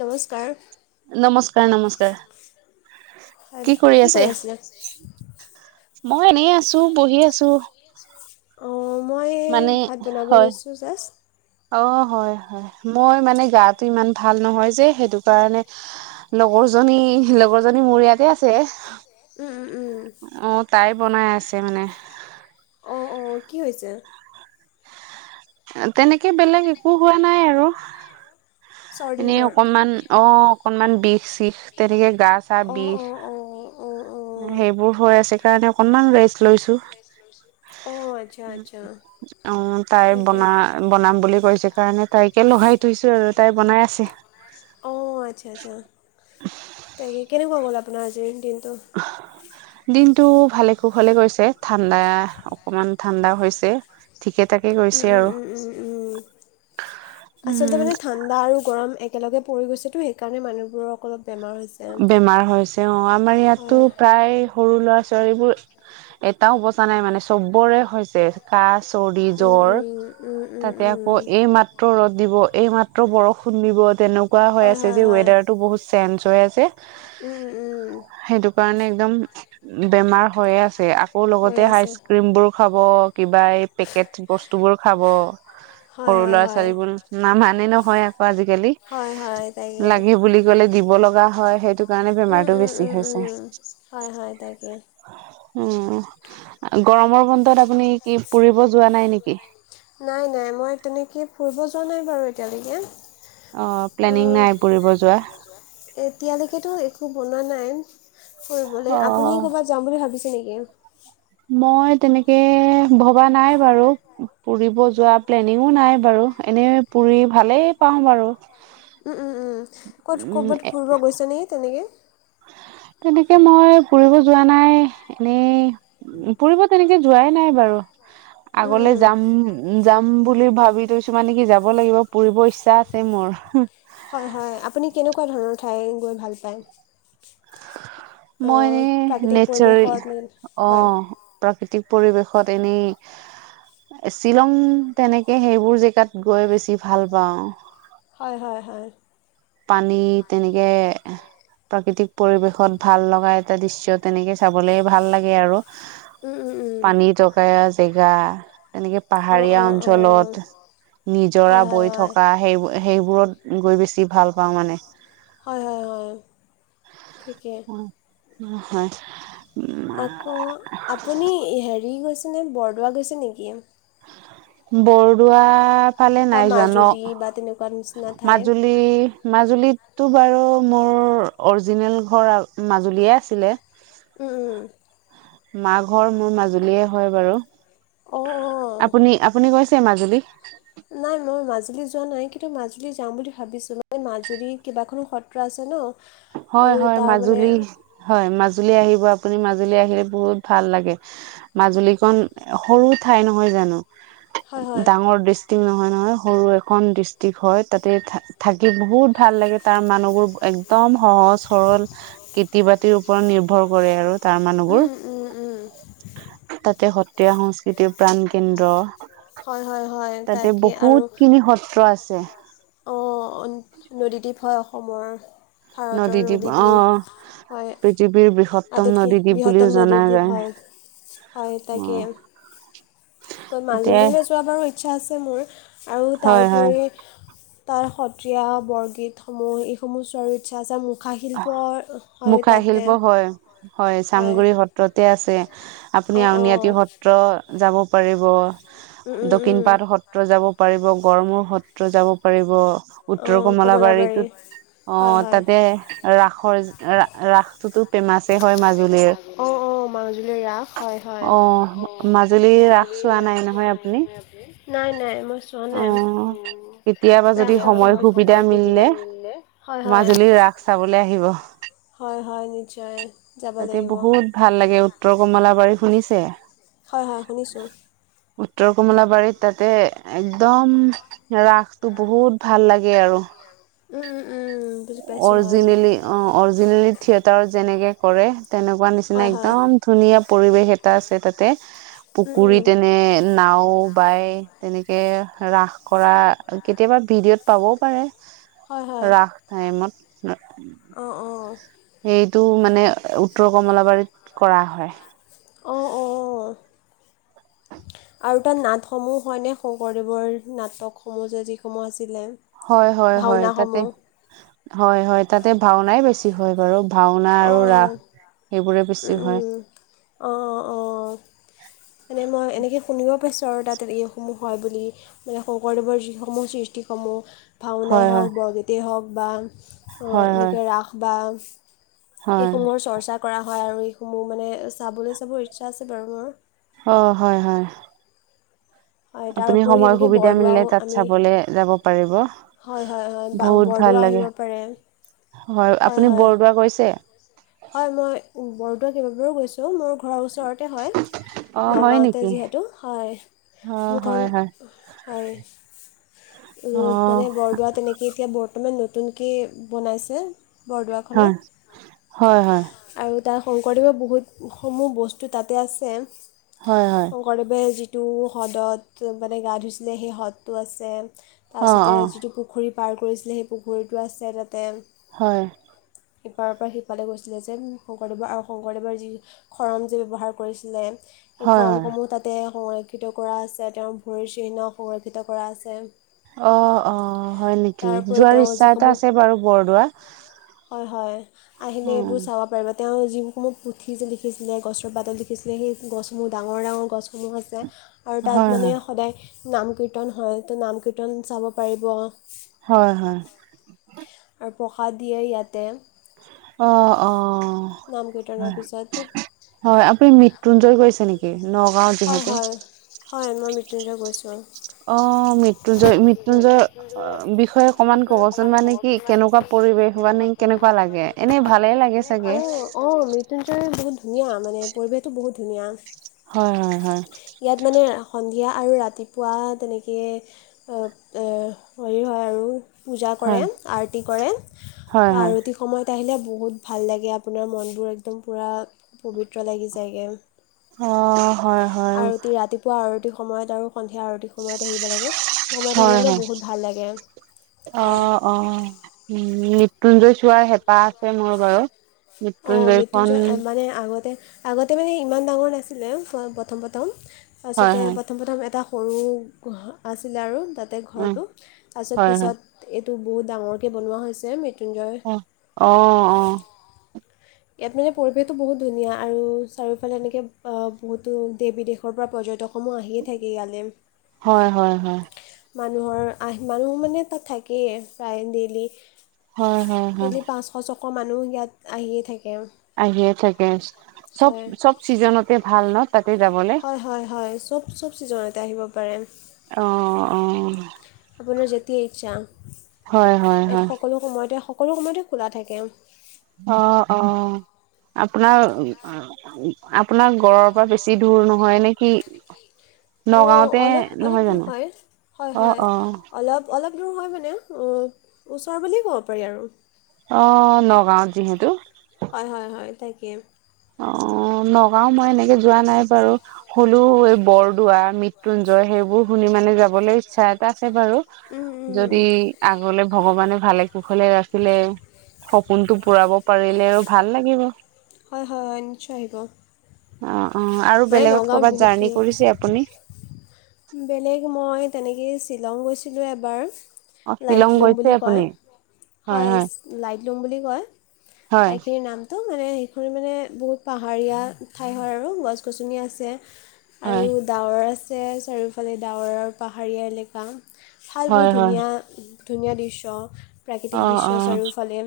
নমস্কাৰ নমস্কাৰ-নমস্কাৰ কি কৰি আছে। মই এনেই আছো বহি আছো। অঁ মই মানে ভাত বনাব হয়। লৈছোঁ জাষ্ট অ' হয়-হয় মই মানে গাটো ইমান ভাল নহয় যে সেইটো কাৰণে লগৰ জনী লগৰ জনী মোৰ ইয়াতে আছে। উম উম উম অ' তাই বনাই আছে মানে অঁ অঁ কি হৈছে। তেনেকে বেলেগ। একো হোৱা নাই আৰু চৰ্দি এনেই জ্বৰ অকনমান এনেই অ অকনমান বিষ। চিখ তেনেকে গা চা অঁ বিষ তেনেকৈ অঁ গাৰ অকণমান বিষ। অঁ অঁ অঁ সেইবোৰ হৈ আছে। কাৰণে অকনমান ৰেষ্ট লৈছো। অঁ আচ্ছা আচ্ছা অ' তাই তাকে বনা বনাম বুলি কৈছে কাৰণে তাইকে লগাই থৈছো আৰু তাই বনাই আছে। অ' আচ্ছা-আচ্ছা তাকে কেনেকুৱা গ'ল। বনাজি দিন্ত সটো ভালে খু ভালে গৈছে ঠাণ্ডা অকনমান ঠাণ্ডা হৈছে। ঠিকে থাকে গৈছে আৰু। আচলতে উম মানে ঠাণ্ডা আৰু গৰম। একেলগে পৰি গৈছে তো সেইকাৰণে মানুহবোৰৰ অলপ। বেমাৰ হৈছে। বেমাৰ হৈছে অ আমাৰ ইয়াততো প্ৰায় সৰু ল'ৰা ছোৱালীবোৰ। এটাও বচা নাই মানে চবৰে হৈছে কাচ। চৰি উম জ্বৰ উম উম উম তাতে আকৌ উম। এই মাত্ৰ ৰদ। দিব এইমাত্ৰ বৰষুণ দিব তেনেকুৱা হৈ হয় আছে হয় যে হয়। ৱেডাৰটো বহুত চেঞ্জ হৈ আছে। উম উম। সেইটো কাৰণে একদম বেমাৰ হৈয়ে আছে। লগতে আছে আইচ ক্ৰ্ৰীম বোৰ খাব কিবা এই পেকেট বস্তু বোৰ খাব। খাব হয় সৰু হয় ল'ৰা হয়। ছোৱালীব না মানে ন। হয় আকৌ আজিকালি হয় হয় তাকে। লাগে বুলি ক'লে দিব লগা। হয় সেইটো কাৰণে উম বেমাৰতটো উম বেছি উম হৈছে। উম হয় হয় তাকে। উম, গৰমৰ বন্তত আপুনি কি পুৰিব যোৱা নাই নেকি নাই-নাই মই তেনেকে ফুৰিব যোৱা নাই বাৰু অ প্লেনিং নাই পুৰিব যোৱা এতিয়ালৈকে এতিয়ালৈকেতো একো বনোৱা নাই অ কৰিবলৈ আপুনি ক'ৰবাত যাম বুলি ভাবিছে নেকি? মই তেনেকে ভবা নাই বাৰু ফুৰিব যোৱা প্লেনিঙো নাই বাৰু এ এনেই পুৰি ভালেই পাওঁ বাৰু। উম-উম-উম ক'ত উম ক'বাত ফুৰিব গৈছে নে তেনেকে। তেনেকে মই ফুৰিব যোৱা নাই এনেই ফুৰিব তেনেকে। যোৱাই নাই বাৰু উম আগলে উম যাম য বুলি ভাব কিছুমান নেকি যাব লাগিব পুৰিব ইচ্ছা আছে মোৰ। হয়-হয় আপুনি কেনেকুৱা ধৰণৰ ঠাই গৈ ভাল পায়। [inaudible] মই এনেই প্ৰাকৃতিক নেচাৰেল পৰিৱেশত অ হয় প্ৰাকৃতিক পৰিৱেশত এনেই। শ্বিলং তেনেকে সেইবোৰ জেগাত গৈ বেছি ভাল পাওঁ। হয়-হয়-হয়, পানী তেনেকে প্ৰাকৃতিক পৰিবেশত ভাল লগা এটা দৃষ্য তেনেকে চাবলে ভাল লাগে আৰু। উম উম উম পানী জকা জেগা এনেকে অঁ পাহাৰীয়া অঁ অঁ অঞ্চলত নিজৰা হয় হয় বৈ হয় থকা সেইবোৰ সেইবোৰত গৈ বেছি ভাল পাওঁ মানে। হয়-হয়-হয় ঠিকে। উম, হয়। আকৌ আপুনি হেৰি গৈছেনে বৰদোৱা গৈছে নেকি? বৰদোৱাত। ফালে বা নাই জোৱা ন মাজুলী বা তেনেকুৱা নিচিনা ঠাই মাজুলী মাজুলীত টো বাৰু মোৰ অৰিজিনেল ঘৰ মাজুলীয়ে আছিলে। উম- উম। মা ঘৰ মোৰ মাজুলীয়ে হয় বাৰু অঁ অঁ আপুনি- আপুনি গৈছ ছে মাজুলী। নাই মই মাজুলী যোৱা নাই কিন্তু মাজুলী যাম বুলি ভাবিছোঁ এই মাজুলী কেইবাখনো সত্ৰ আছে ন। আৰু হয়- হয় তাৰ মানে মাজুলী হয় মাজুলী আহ আপুনি মাজুলী আহিলে বহুত ভাল লাগে মাজুলীখন সৰু ঠাই নহয় জানো। হয় হয় ডাঙৰ দিচ টো নহয়- নহয় সৰু এখন ডিষ্ট্ৰিক্ট হয় তাতে থ থাকি বহুত ভাল লাগে তাৰ মানুহবোৰ একদম সহজ সৰল খেতি বাতিৰ ওপৰত নিৰ্ভৰ কৰে আৰু। তাৰ উম মানুহবোৰ উম- উম- উম। তাতে সত্ৰীয়া সংস্কৃতিৰ প্ৰাণ কেন্দ্ৰ। হয় হয় হয় তাতে তাকে বহুত খিনি সত্ৰ আছে। অ', নদীদ্বীপ হয় অসমৰ। নদীদ্বীপ অ', হয় পৃথিৱীৰ বৃহত্তম আটাইতকৈ নদীদ্বীপ বৃহত্তম বুলিও জনা নদীদ্বীপ হয় হয় যায় তাকে অ'। তাতে মাজুলীলৈ যোৱা বাৰু ইচ্ছা আছে মোৰ আৰু হয় হয় তাৰোপৰি তাৰ সত্ৰীয়া বৰগীতসমূহ এইসমূহ চোৱাৰো ইচ্ছা আছে মো মুখা শিল্প হয়- হয় চামগুৰি সত্ৰতে আছে। আপুনি অঁ অঁ আউনীআটি সত্ৰ যাব পাৰিব। উম, উম, দক্ষিণ উম। পাট সত্ৰ যাব পাৰিব গড়মূৰ সত্ৰ যাব পাৰিব। উত্তৰ অঁ কমলাবাৰী কমলাবাৰীতোত হয় অ' হয় তাকে। ৰাসৰ ৰাসটোটো ফেমাছে হয় মাজুলীৰ অঁ অঁ মাজুলীৰ ৰাস হয় হয় অ' মাজুলীৰ ৰাস চোৱা নাই নহয় আপুনি? নাই -নাই মই চোৱা নাই অ'। কেতিয়াবা যদি ৰাস সময় সুবিধা মিলিলে হয় মাজুলী ৰাস চাব লাগিব, হয় হয় নিশ্চয় যাব তাতে লাগিব বহুত ভাল লাগে উত্তৰ কমলাবাৰী শুনিছে। হয়-হয় শুনিছোঁ। উত্তৰ কমলাবাৰীত তাতে একদম ৰাসটো বহুত ভাল লাগে আৰু। উম উম- উম বুজি পাইছো হয়। অৰজিনেলি অ' অৰিজিনেলি থিয়েটাৰত যেনেকৈ কৰে তেনেকুৱা নিচিনা হয় হয় একদম ধুনীয়া পৰিৱেশ এটা আছে তাতে উম উম পুখুৰীত এনে নাও বাই তেনেকে ৰাস কৰা কেতিয়াবা ভিডিঅ'ত পাবও পাৰা। ৰাস টাইমত। অ'- অ'। টো মানে উত্তৰ কমলাবাৰীত কৰা হয়। অ'-অ'। আৰু তাত নাটসমূহ হয়নে, শংকৰদেৱৰ নাটকসমূহ যে যিসমূহ আছিলে। হয় হয়- হয় তাতে ভাওনাসমূহ হয়- হয় তাতে ভাওনাই বেছি হয় বাৰু। ভাওনা আৰু অঁ ৰাস অঁ সেইবোৰে বেছি হয়। অ'-অ'-অ'। মানে মই এনেকে শুনিব পাইছোঁ আৰু তাত এইসমূহ হয় বুলি মানে শংকৰদেৱৰ যিসমূহ সৃষ্টিসমূহ। ভাওনাই হয় হয় হওঁক বৰগীতেই হওক বা অ হয় হয় এনেকে ৰাস বা হয় এইসমূহৰ চৰ্চা কৰা হয় আৰু এইসমূহ মানে চাবলৈ চাবৰ ইচ্ছা আছে বাৰু মোৰ। অ', হয়- হয়। হয় আপুনি তাৰোপৰি সময় এনেকে সুবিধা মিলিলে বৰদোৱাও তাত আমি চাবলে যাব পাৰিব হয় হয়-হয় বা বহুত ভাল বৰদোৱা লাগে আহিব পাৰে হয় আপুনি হয়-হয়। বৰদোৱা গৈছে হয় মই বৰদোৱা কেইবাবাৰো গৈছো মোৰ ঘৰৰ ওচৰত ওচৰতে হয় অ হয় নগাঁৱতে নেকি যিহেতু হয়। অ মোৰ ঘৰ হয় হয় হয়। অ মানে বৰদোৱা তেনেকে এতিয়া বৰ্তমান নতুনকে বনাইছে। বৰদোৱাখনত হয় হয় হয় আৰু তা শংকৰদেৱে বহুতসমূহ বস্তু তাতে আছে, হয় হয় হয় শংকৰদেৱে যি যিটো হ্ৰদত মানে গা ধুইছিলে, সেই হ্ৰদটো আছে। অ তাৰপিছতে অ যিটো পুখুৰী পাৰ কৰিছিলে, সেই পুখুৰীটো আছে তাতে। হয়। সিপাৰৰ পৰা সিফালে গৈছিলে যে শংকৰদেৱৰ আৰু শংকৰদেৱৰ যি খৰম যে ব্যৱহাৰ কৰিছিলে। সেই হয় হয় খৰমসমূহ তাতে সংৰক্ষিত কৰা আছে, তেওঁৰ ভৰিৰ চিহ্ন সংৰক্ষিত কৰা আছে। অ', অ' হয় নেকি? তাৰ উপৰি যোৱাৰ তেওঁ ইচ্ছা এটা যিসমূহ আছে বাৰু বৰদোৱাত। হয়, হয় আহিলে এইবোৰ চাব পাৰিব। তেওঁ যিসমূহ পুথি যে লিখিছিলে গছৰ পাতত লিখিছিলে সেই গছসমূহ ডাঙৰ ডাঙৰ গছসমূহ আছে। আৰু তাত হয় মানে সদায় নাম, কীৰ্তন হয় তো নাম কীৰ্তন চাব পাৰিব। হয় হয় আৰু প্ৰসাদ দিয়ে ইয়াতে। অ', অ'। নাম কীৰ্তনৰ হয়, পিছত হয় আপুনি মৃত্যুঞ্জয় গৈছে নেকি? নগাঁওত হয়, যিহেতু হয়, হয় মই মৃত্যুঞ্জয় গৈছোঁ। অ' মৃত্যুঞ্জয় জয় মৃত্যুঞ্জয় বিষয়ে অকমান ক'বচোন মানে কি কেনেকুৱা পৰিৱেশ মানে কেনেকুৱা পৰিৱেশ লাগে এনেই কেনেকুৱা ভালে লাগে? এনেই চাগে ভালে অ', অ' মৃত্যুঞ্জয় বহুত ধুনীয়া মানে পৰিৱেশটো বহুত ধুনীয়া। হয়, হয়, হয়। ইয়াত মানে সন্ধিয়া আৰু ৰাতিপুৱা তেনেকে এ! এ! হেৰি হয় আৰু পূজা কৰে, হয় আৰতি কৰে, হয় হয় হয় আৰতি সময়ত আহিলে বহুত ভাল লাগে, আপোনাৰ মনবোৰ একদম পূৰা পবিত্ৰ লাগি যায়গে। অ হয় হয় আৰতি ৰাতিপুৱা, আৰতি সময়ত আৰু আৰুতি সময়ত আহিব লাগে, সেই সময়ত হয় আহিলে মানে হয় বহুত ভাল লাগে। অ', হয় অ' মৃত্যুঞ্জয় চোৱাৰ হেঁপাহ আছে মোৰ বাৰু। অ', মৃত্যুঞ্জয়খন মৃত্যুঞ্জয় মানে আগতে আগতে মানে ইমান ডাঙৰ নাছিলে, প্ৰথম প্ৰথম হয় তাৰপিছতে হয় প্ৰথম প্ৰথম এটা সৰু আছিলে আৰু তাতে উম ঘৰটো তাৰপিছত হয় হয় পিছত টো বহুত ডাঙৰ কে বনোৱা হৈছে মে অ'হ অ', অ'। ইয়াত মানে পৰিৱেশটো বহুত ধুনীয়া আৰু চাৰিওফালে এনেকৈ বহুতো দেশ বিদেশৰ পৰা পৰ্যটক সমূহ আহিয়ে থাকে ইয়ালে। হয় হয় হয় মানুহৰ আহ মানুহ মানে তাত থাকেই প্ৰায় ডেইলি। হয়, হয়, হয়। আকৌ মানুহ ইয়াত আহিয়ে থাকে। আহিয়ে থাকে চব, হয় চব চিজনতে ভাল ন। যাবলে হয়, হয়, হয় চব চব চিজনতে আহিব পাৰে। অ', অ'। আপোনাৰ যেতিয় ইচ্ছা হয় হয় ইয়াত হয় সকলো সময়তে সকলো সময়তে খোলা থাকে। অ অ আপোনাৰ আপোনাৰ ঘৰ পৰা বেছি দূৰ নহয় নেকি? অ', অলপ অলপ দূৰ হয়, হয়, অ হয় অ অলপ অপ অলপ দূৰ হয় মানে ওচৰ বুলিয়েই ক'ব পাৰি আৰু। অ', নগাঁৱত যিহেতু। হয় হয় হয় তাকে অ'। নগাওঁ মই এনেকে যোৱা নাই বাৰু হলো, এই বৰদোৱা, মৃত্যুঞ্জয় সেইবোৰ শুনি মানৰে যাবলৈ ইচ্ছা এটা আছে, বাৰু উম, উম। যদি আগলে ভগৱানে ভালে কুশলে ৰাখিলে সপোনতটো পুৰাব পাৰিলে আৰু ভাল লাগিব। হয়-হয়-হয় নিশ্চয় আহিব। অ অ আৰু মান বেলেগত নগাঁৱত কৰ'বাত বহুত জাৰ্ণি খিনি, কৰিছে আপুনি বেলেগ মই তেনেকেই শ্বিলং গৈছিলোঁ এবাৰ অ শ্বিলং লাইটলুম গৈছে বুলি কয়। আপুনি হয় হয় বুলি কয় হয় ঠাইখিনিৰ নামটো মানে সেইখন মানে বহুত পাহাৰীয়া ঠাই হয় আৰু গছ-গছনি আছে। আৰু হয় ডাৱৰ আছে চাৰিওফালে ডাৱৰৰ পাহাৰীয়া এলেকা। ভাল বহু হয় হয় ধুনীয়া-ধুনীয়া দৃশ্য অ', প্ৰাকৃতিক অ অ দৃশ্য চাৰিওফালে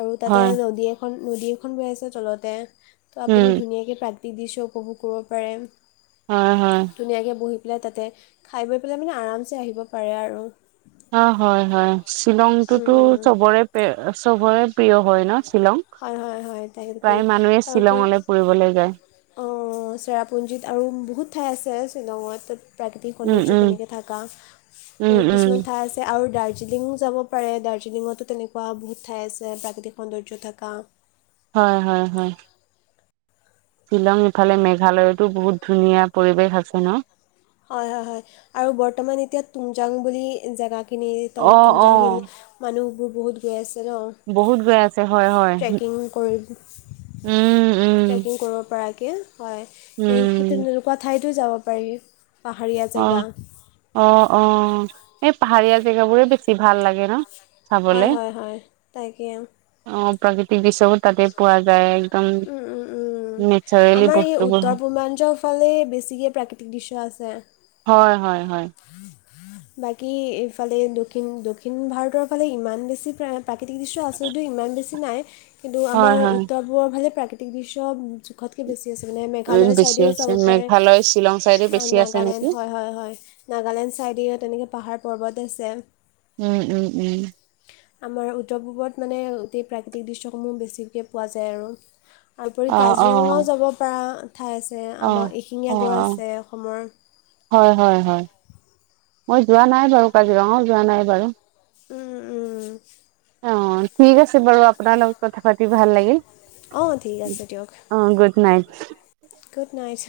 আৰু তাতে হয় নদী এখন নদী এখন বৈ আছে তলতে, ত' উম আপুনি ধুনীয়াকৈ প্ৰাকৃক দৃশ্য উপভোগ কৰিব পাৰে। অহ হ, ধুনীয়াকৈ বহি পেলাই তাতে খাই বৈ পেলাই মানে আৰামছে আহিব পাৰে আৰু। অ' হয়-হয় উম, শ্বিলংটোতো উম। চবৰে-চবৰে প্ৰিয় হয় ন। শ্বিলং হয় হয় হয় তাকে প্ৰায় মানুহে শ্বিলঙলৈ ফুৰিবলৈ যায়। অ' চেৰাপুঞ্জীত আৰু বহুত ঠাই আছে। শ্বিলঙত প্ৰাকৃতিক উম সৌন্দৰ্য উম তেনেকৈ থাককা উম বহুত উম কিছুমান ঠাই আছে আৰু দাৰ্জিলিং যাব পাৰে দাৰ্জিলিঙতো তেনেকুৱা বহুত ঠাই আছে প্ৰাকৃতিক সৌন্দৰ্য থকা। হয়-হয়-হয়, শ্বিলং ইফালে মেঘালয়তো বহুত ধুনীয়া পৰিৱেশ আছে ন। হয়-হয়-হয় আৰু বৰ্তমান এতিয়া তুংজাং বুলি জেগা। খিনি তম অ তুমজাং অ মানুহবোৰ বহুত গৈ আছে। ন বহুত গৈ আছে হয়-হয়, ট্ৰেকিং কৰি উম, উম ট্ৰেকিং কৰিব পৰাকৈ হয় সেই সেই উম তেনেকুৱা ঠাইতো যাব পাৰি। পাহাৰীয়া জেগা অ-অ-অ এই পাহাৰীয়া জেগাবোৰে বেছি ভাল লাগে ন। চাবলে হয়-হয়-হয় তাকেই। অ প্ৰাকৃতিক দৃশ্যবোৰ তাতে পোৱা যায় একদম উম-উম-উম নেচাৰেলি আমাৰ এই বস্তুবোৰ উত্তৰ-পূৰ্বাঞ্চল, ফালে বেছিকৈ প্ৰাকৃতিক দৃশ্য আছে। হয়-হয়-হয়, বাকী এইফালে দক্ষিণ-দক্ষিণ ভাৰতৰ ফালে ইমান বেছি প্ৰায়, প্ৰাকৃতিক দৃশ্য আচলতেও ইমান বেছি নাই। কিন্তু হয় আমাৰ হয় উত্তৰ পূৰবৰ ফালে প্ৰাকৃতিক দৃশ্য জোখতকৈ বেছি। ঠিক আছে মানে উম মেঘালয়ৰ বেছি ছাইডেও চাব আছে পাৰে মেঘালয় শ্বিলং চাইডে অ বেছি আছে নাগালেণ্ড নেকি হয়-হয়-হয়। নাগালেণ্ড ছাইডেও তেনেকৈ পাহাৰ পৰ্বত আছে। উম-উম-উম। আমাৰ উত্তৰ পূৰ্বত মানে গোটেই প্ৰাকৃতিক দৃশ্যসমূহ বেছিকৈ পোৱা যায় আৰু। তাৰপৰি অ অ কাজিৰঙাও যাব পৰা। ঠাই আছে, অ আমাৰ অ এশিঙীয়া অ গড় আছে, অসমৰ। হয় হয় হয় মই যোৱা নাই বাৰু কাজিৰঙও যোৱা নাই বাৰু। উম-উম, অ' ঠিক আছে বাৰু আপোনাৰ লগত কথা পাতি ভাল লাগিল। অঁ ঠিক আছে দিয়ক অ' গুত নাইট। Good night.